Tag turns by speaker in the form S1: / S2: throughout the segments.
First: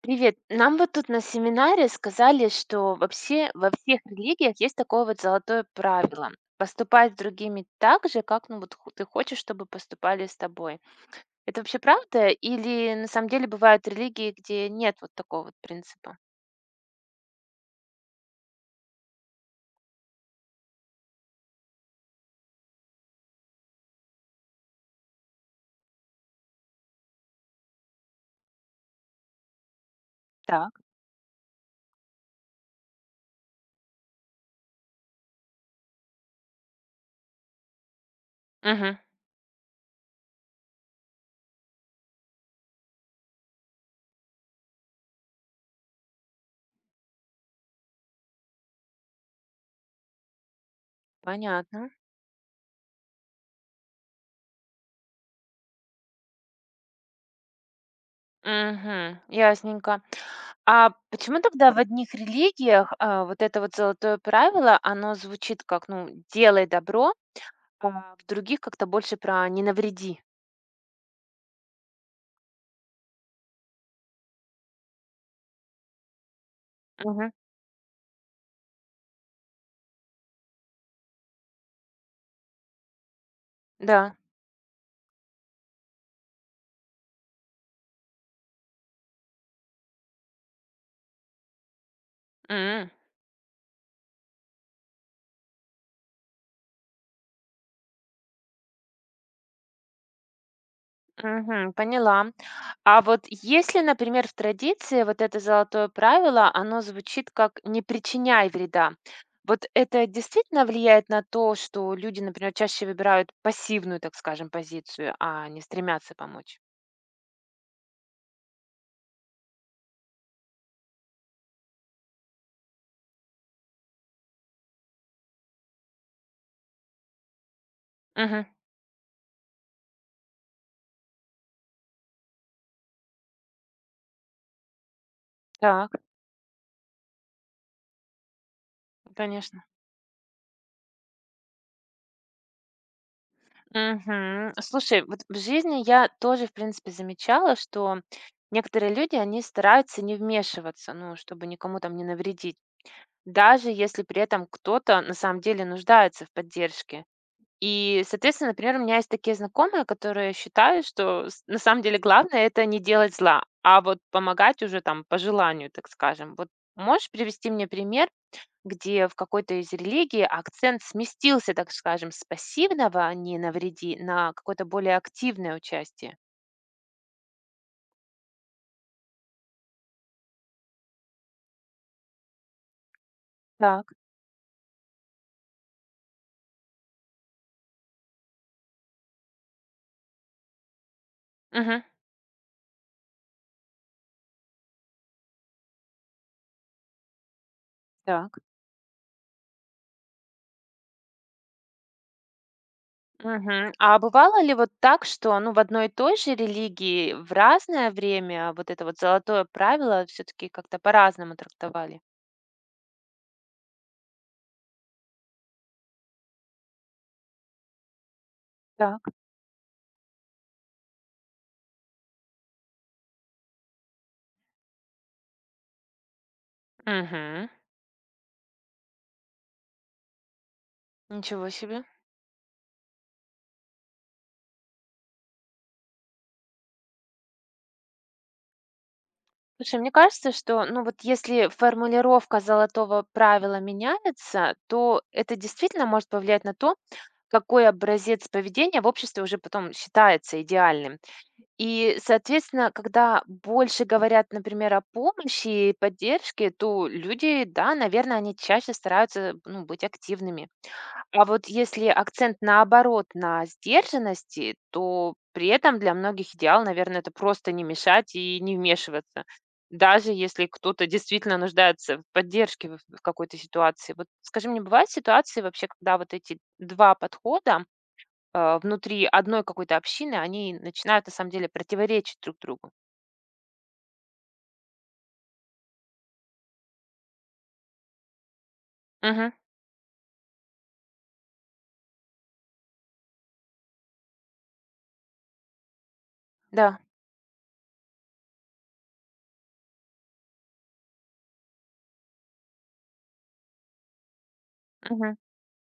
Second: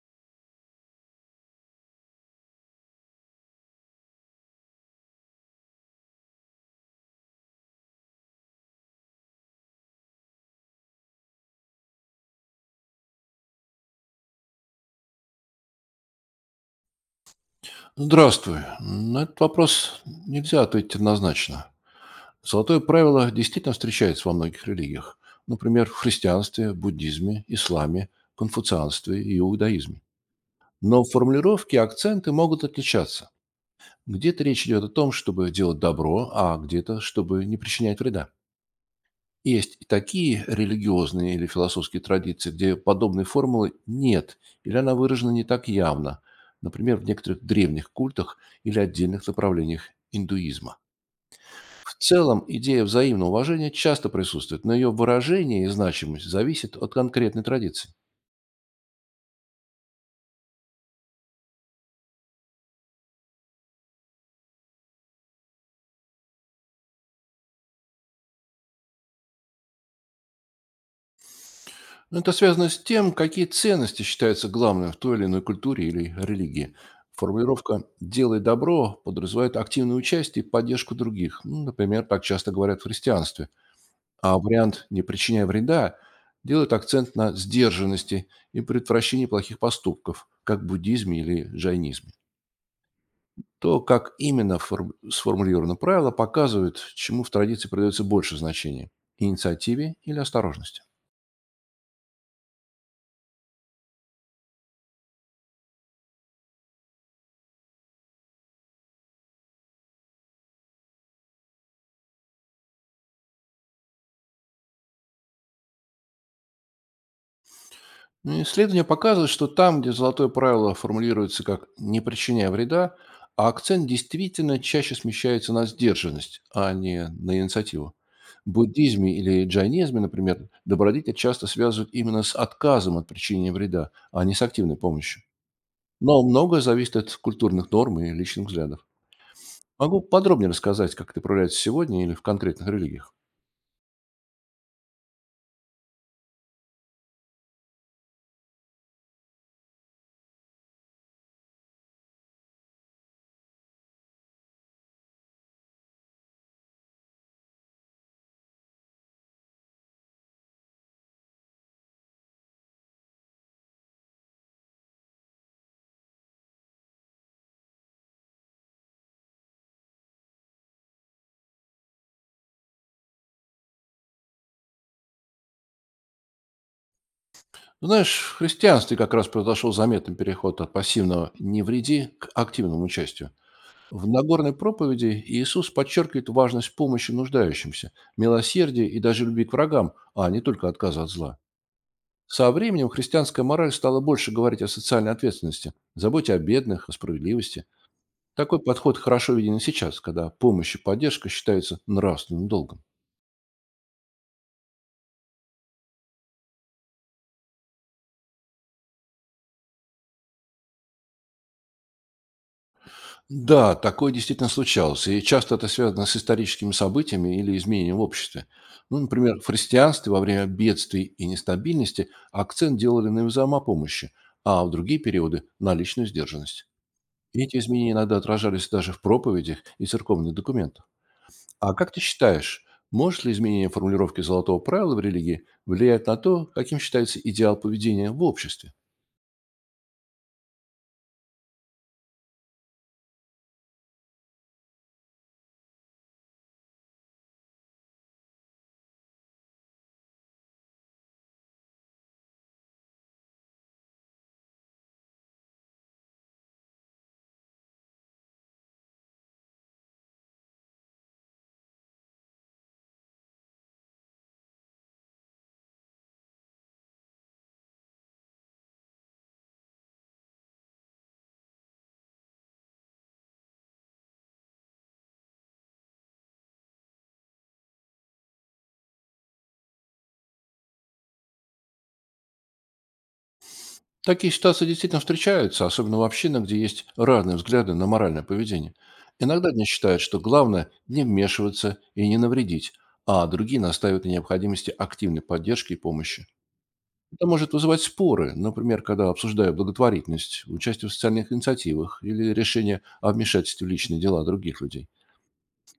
S1: Привет. Нам вот тут на семинаре сказали, что вообще во всех религиях есть такое вот золотое правило. Поступать с другими так же, как ну, вот, ты хочешь, чтобы поступали с тобой. Это вообще правда? Или на самом деле бывают религии, где нет вот такого вот принципа?
S2: Здравствуй. На этот вопрос нельзя ответить однозначно. Золотое правило действительно встречается во многих религиях. Например, в христианстве, буддизме, исламе, конфуцианстве и иудаизме.
S1: Так.
S2: Но формулировки и акценты могут отличаться. Где-то речь идет о том, чтобы делать добро, а где-то, чтобы не причинять вреда.
S1: Угу,
S2: Есть и такие религиозные или философские традиции, где подобной формулы нет или она выражена не так явно, например, в некоторых древних культах или отдельных направлениях индуизма.
S1: понятно.
S2: В целом, идея взаимного уважения часто присутствует, но ее выражение и значимость зависит от конкретной традиции.
S1: Угу, ясненько. А почему тогда в одних религиях вот это вот золотое правило, оно звучит как, ну, делай добро, а в других как-то больше про не навреди?
S2: Это связано с тем, какие ценности считаются главными в той или иной культуре или религии. Формулировка «делай добро» подразумевает активное участие и поддержку других. Ну, Например, так часто говорят в христианстве.
S1: Да.
S2: А вариант «не причиняя вреда» делает акцент на сдержанности и предотвращении плохих поступков, как в буддизме или джайнизме.
S1: М.
S2: То, как именно сформулировано правило, показывает, чему в традиции придается больше значения — инициативе или осторожности.
S1: Мгм. Поняла. А вот если, например, в традиции вот это золотое правило, оно звучит как "не причиняй вреда". Вот это действительно влияет на то, что люди, например, чаще выбирают пассивную, так скажем, позицию, а не стремятся помочь?
S2: Ну, Исследования показывают, что там, где золотое правило формулируется как «не причиняя вреда», а акцент действительно чаще смещается на сдержанность, а не на инициативу.
S1: Мгм.
S2: В буддизме или джайнизме, например, добродетель часто связывают именно с отказом от причинения вреда, а не с активной помощью.
S1: Так,
S2: Но многое зависит от культурных норм и личных взглядов.
S1: конечно.
S2: Могу подробнее рассказать, как это проявляется сегодня или в конкретных религиях.
S1: Мгм. Слушай, вот в жизни я тоже, в принципе, замечала, что некоторые люди, они стараются не вмешиваться, ну, чтобы никому там не навредить. Даже если при этом кто-то на самом деле нуждается в поддержке. И, соответственно, например, у меня есть такие знакомые, которые считают, что на самом деле главное это не делать зла, а вот помогать уже там по желанию, так скажем. Вот можешь привести мне пример, где в какой-то из религий акцент сместился, так скажем, с пассивного «не навреди» на какое-то более активное участие?
S2: Ну, Знаешь, в христианстве как раз произошел заметный переход от пассивного «не вреди» к активному участию.
S1: Так,
S2: В Нагорной проповеди Иисус подчеркивает важность помощи нуждающимся, милосердия и даже любви к врагам, а не только отказа от зла.
S1: угу,
S2: Со временем христианская мораль стала больше говорить о социальной ответственности, заботе о бедных, о справедливости.
S1: так.
S2: Такой подход хорошо виден и сейчас, когда помощь и поддержка считаются нравственным долгом.
S1: Мгм. А бывало ли вот так, что, ну, в одной и той же религии в разное время вот это вот золотое правило все таки как-то по-разному трактовали?
S2: Да, такое действительно случалось, и часто это связано с историческими событиями или изменением в обществе. Ну,
S1: Так.
S2: например, в христианстве во время бедствий и нестабильности акцент делали на взаимопомощи, а в другие периоды — на личную сдержанность. И
S1: Угу.
S2: эти изменения иногда отражались даже в проповедях и церковных документах.
S1: Ничего
S2: А
S1: себе.
S2: как ты считаешь, может ли изменение формулировки золотого правила в религии влиять на то, каким считается идеал поведения в обществе?
S1: Слушай, мне кажется, что, ну, вот если формулировка золотого правила меняется, то это действительно может повлиять на то, какой образец поведения в обществе уже потом считается идеальным. И, соответственно, когда больше говорят, например, о помощи и поддержке, то люди, да, наверное, они чаще стараются, ну, быть активными. А вот если акцент наоборот на сдержанности, то при этом для многих идеал, наверное, это просто не мешать и не вмешиваться. Даже если кто-то действительно нуждается в поддержке в какой-то ситуации. Вот скажи мне, бывают ситуации вообще, когда вот эти два подхода внутри одной какой-то общины, они начинают на самом деле противоречить друг другу.
S2: Такие ситуации действительно встречаются, особенно в общинах, где есть разные взгляды на моральное поведение.
S1: Мгм.
S2: Иногда они считают, что главное не вмешиваться и не навредить, а другие настаивают на необходимости активной поддержки и помощи.
S1: Да.
S2: Это может вызывать споры, например, когда обсуждают благотворительность, участие в социальных инициативах или решение о вмешательстве в личные дела других людей.
S1: Мгм.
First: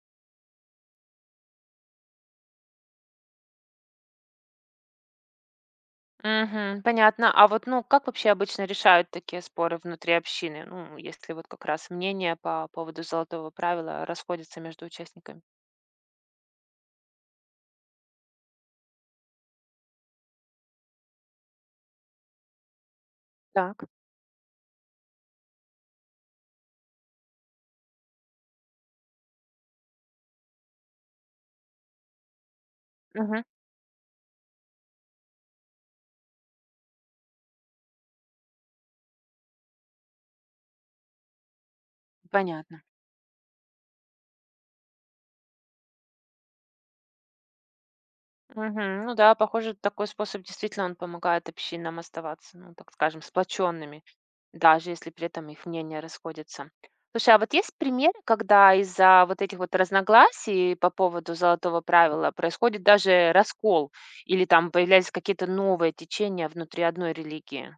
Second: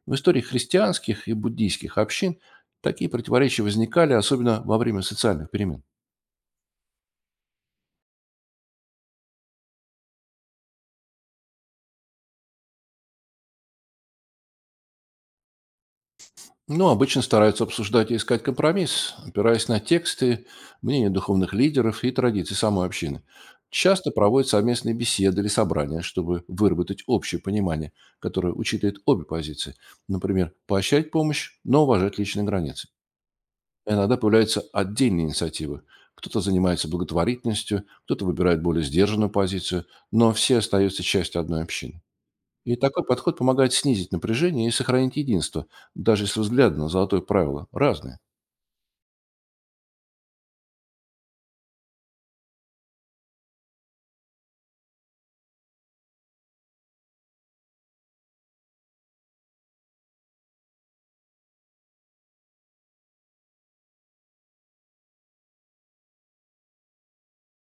S2: В истории христианских и буддийских общин такие противоречия возникали, особенно во время социальных перемен.
S1: Мгм. Понятно. А вот, ну, как вообще обычно решают такие споры внутри общины? Ну, если вот как раз мнения по поводу золотого правила расходятся между участниками.
S2: Ну, обычно стараются обсуждать и искать компромисс, опираясь на тексты, мнения духовных лидеров и традиции самой общины.
S1: Так.
S2: Часто проводят совместные беседы или собрания, чтобы выработать общее понимание, которое учитывает обе позиции. Например, поощрять помощь, но уважать личные границы.
S1: Мгм.
S2: Иногда появляются отдельные инициативы. Кто-то занимается благотворительностью, кто-то выбирает более сдержанную позицию, но все остаются частью одной общины. И
S1: Понятно.
S2: такой подход помогает снизить напряжение и сохранить единство, даже если взгляды на золотое правило разные.
S1: Мгм. Ну да, похоже, такой способ действительно он помогает общинам оставаться, ну, так скажем, сплоченными. Даже если при этом их мнения расходятся. Слушай, а вот есть пример, когда из-за вот этих вот разногласий по поводу золотого правила происходит даже раскол или там появляются какие-то новые течения внутри одной религии?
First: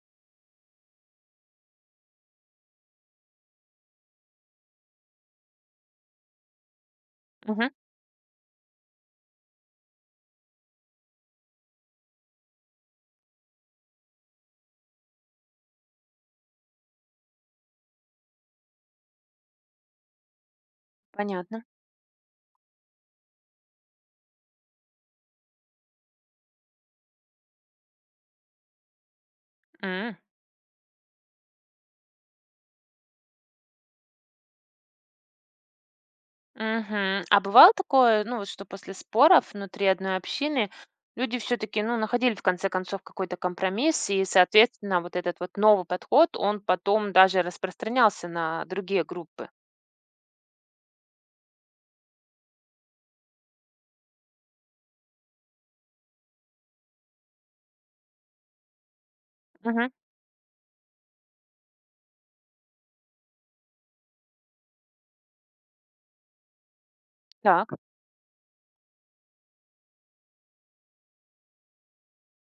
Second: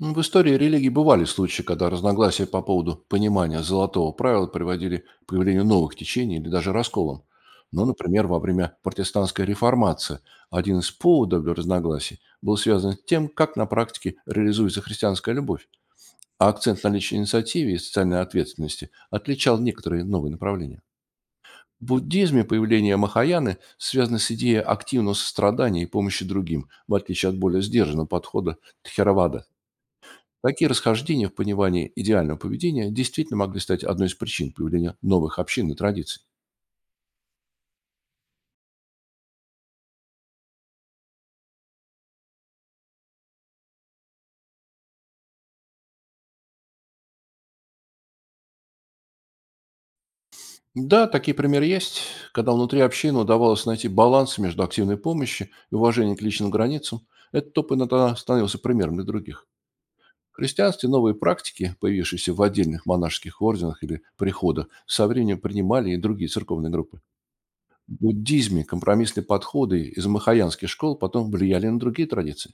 S2: В истории религий бывали случаи, когда разногласия по поводу понимания золотого правила приводили к появлению новых течений или даже расколам.
S1: Мгм.
S2: Но, например, во время протестантской реформации один из поводов для разногласий был связан с тем, как на практике реализуется христианская любовь, а акцент на личной инициативе и социальной ответственности отличал некоторые новые направления.
S1: Понятно.
S2: В буддизме появление Махаяны связано с идеей активного сострадания и помощи другим, в отличие от более сдержанного подхода Тхеравада.
S1: М,
S2: Такие расхождения в понимании идеального поведения действительно могли стать одной из причин появления новых общин и традиций.
S1: мгм. А бывало такое, ну вот что после споров внутри одной общины люди все-таки, ну, находили в конце концов какой-то компромисс, и, соответственно, вот этот вот новый подход, он потом даже распространялся на другие группы.
S2: Да, такие примеры есть, когда внутри общины удавалось найти баланс между активной помощью и уважением к личным границам. Этот топ иногда становился примером для других.
S1: Мгм.
S2: В христианстве новые практики, появившиеся в отдельных монашеских орденах или приходах, со временем принимали и другие церковные группы.
S1: Так.
S2: В буддизме компромиссные подходы из махаянских школ потом влияли на другие традиции.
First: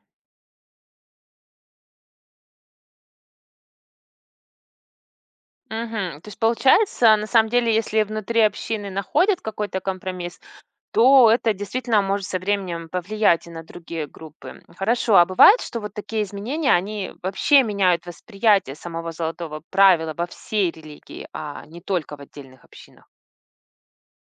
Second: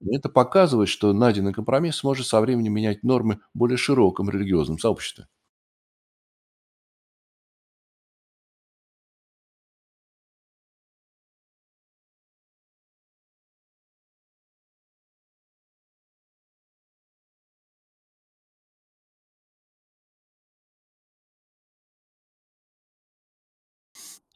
S2: И это показывает, что найденный компромисс может со временем менять нормы в более широком религиозном сообществе.
S1: Мгм. То есть получается, на самом деле, если внутри общины находят какой-то компромисс, то это действительно может со временем повлиять и на другие группы. Хорошо, а бывает, что вот такие изменения, они вообще меняют восприятие самого золотого правила во всей религии, а не только в отдельных общинах?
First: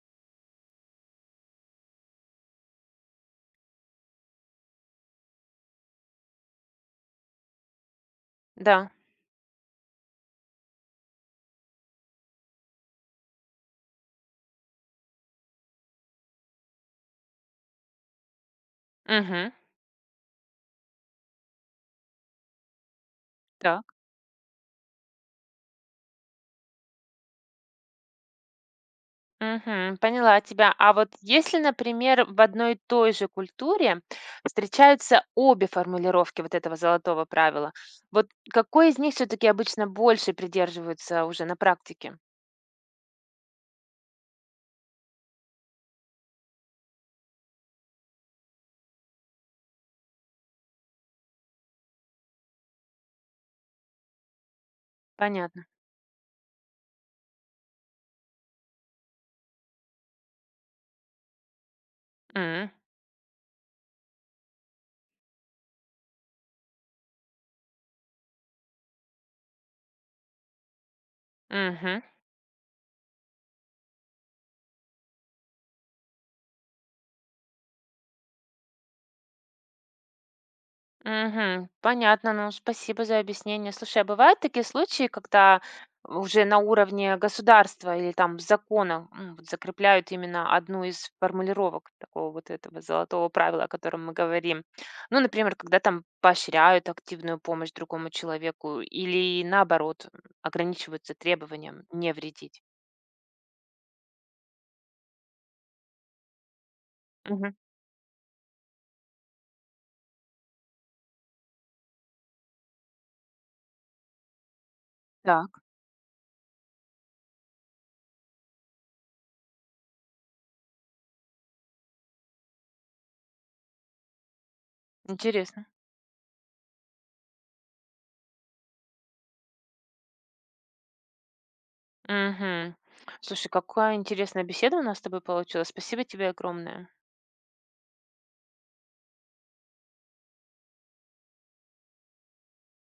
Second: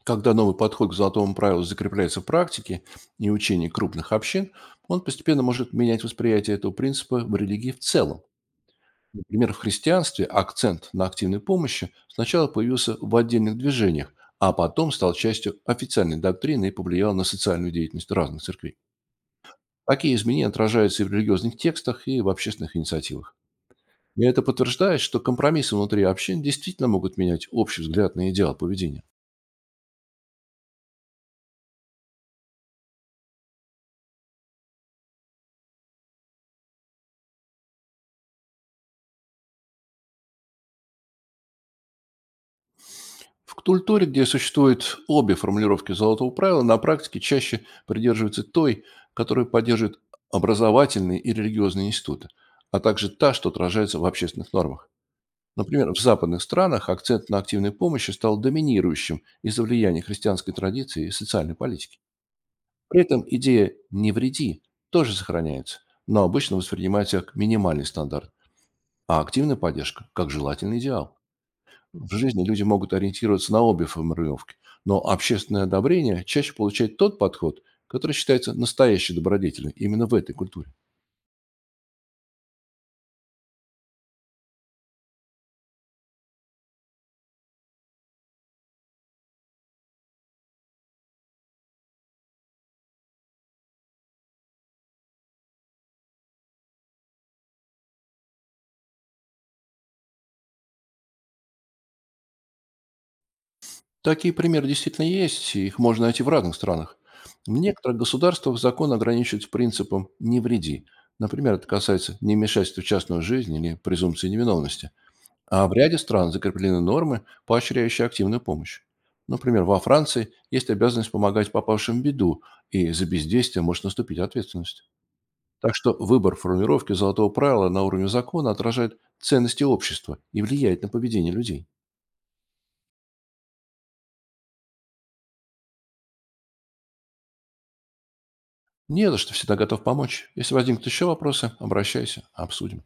S2: Когда новый подход к золотому правилу закрепляется в практике и учении крупных общин, он постепенно может менять восприятие этого принципа в религии в целом.
S1: Да.
S2: Например, в христианстве акцент на активной помощи сначала появился в отдельных движениях, а потом стал частью официальной доктрины и повлиял на социальную деятельность разных церквей.
S1: Мгм.
S2: Такие изменения отражаются и в религиозных текстах, и в общественных инициативах.
S1: Да.
S2: И это подтверждает, что компромиссы внутри общин действительно могут менять общий взгляд на идеал поведения.
S1: Мгм. Поняла тебя. А вот если, например, в одной и той же культуре встречаются обе формулировки вот этого золотого правила, вот какой из них все-таки обычно больше придерживаются уже на практике?
S2: В культуре, где существуют обе формулировки золотого правила, на практике чаще придерживаются той, которую поддерживают образовательные и религиозные институты, а также та, что отражается в общественных нормах.
S1: Понятно.
S2: Например, в западных странах акцент на активной помощи стал доминирующим из-за влияния христианской традиции и социальной политики.
S1: М,
S2: При этом идея «не вреди» тоже сохраняется, но обычно воспринимается как минимальный стандарт, а активная поддержка — как желательный идеал.
S1: мгм.
S2: В жизни люди могут ориентироваться на обе формулировки, но общественное одобрение чаще получает тот подход, который считается настоящей добродетелью именно в этой культуре.
S1: Мгм. Понятно, ну спасибо за объяснение. Слушай, а бывают такие случаи, когда уже на уровне государства или там закона вот закрепляют именно одну из формулировок такого вот этого золотого правила, о котором мы говорим. Ну, например, когда там поощряют активную помощь другому человеку или наоборот ограничиваются требованием не вредить.
S2: Такие примеры действительно есть, и их можно найти в разных странах. В
S1: Мгм.
S2: некоторых государствах закон ограничивается принципом «не вреди». Например, это касается невмешательства в частную жизнь или презумпции невиновности.
S1: Так.
S2: А в ряде стран закреплены нормы, поощряющие активную помощь. Например, во Франции есть обязанность помогать попавшим в беду, и за бездействие может наступить ответственность.
S1: Интересно.
S2: Так что выбор формулировки золотого правила на уровне закона отражает ценности общества и влияет на поведение людей.
S1: Мгм. Слушай, какая интересная беседа у нас с тобой получилась. Спасибо тебе огромное.
S2: Не за что, всегда готов помочь. Если возникнут еще вопросы, обращайся, обсудим.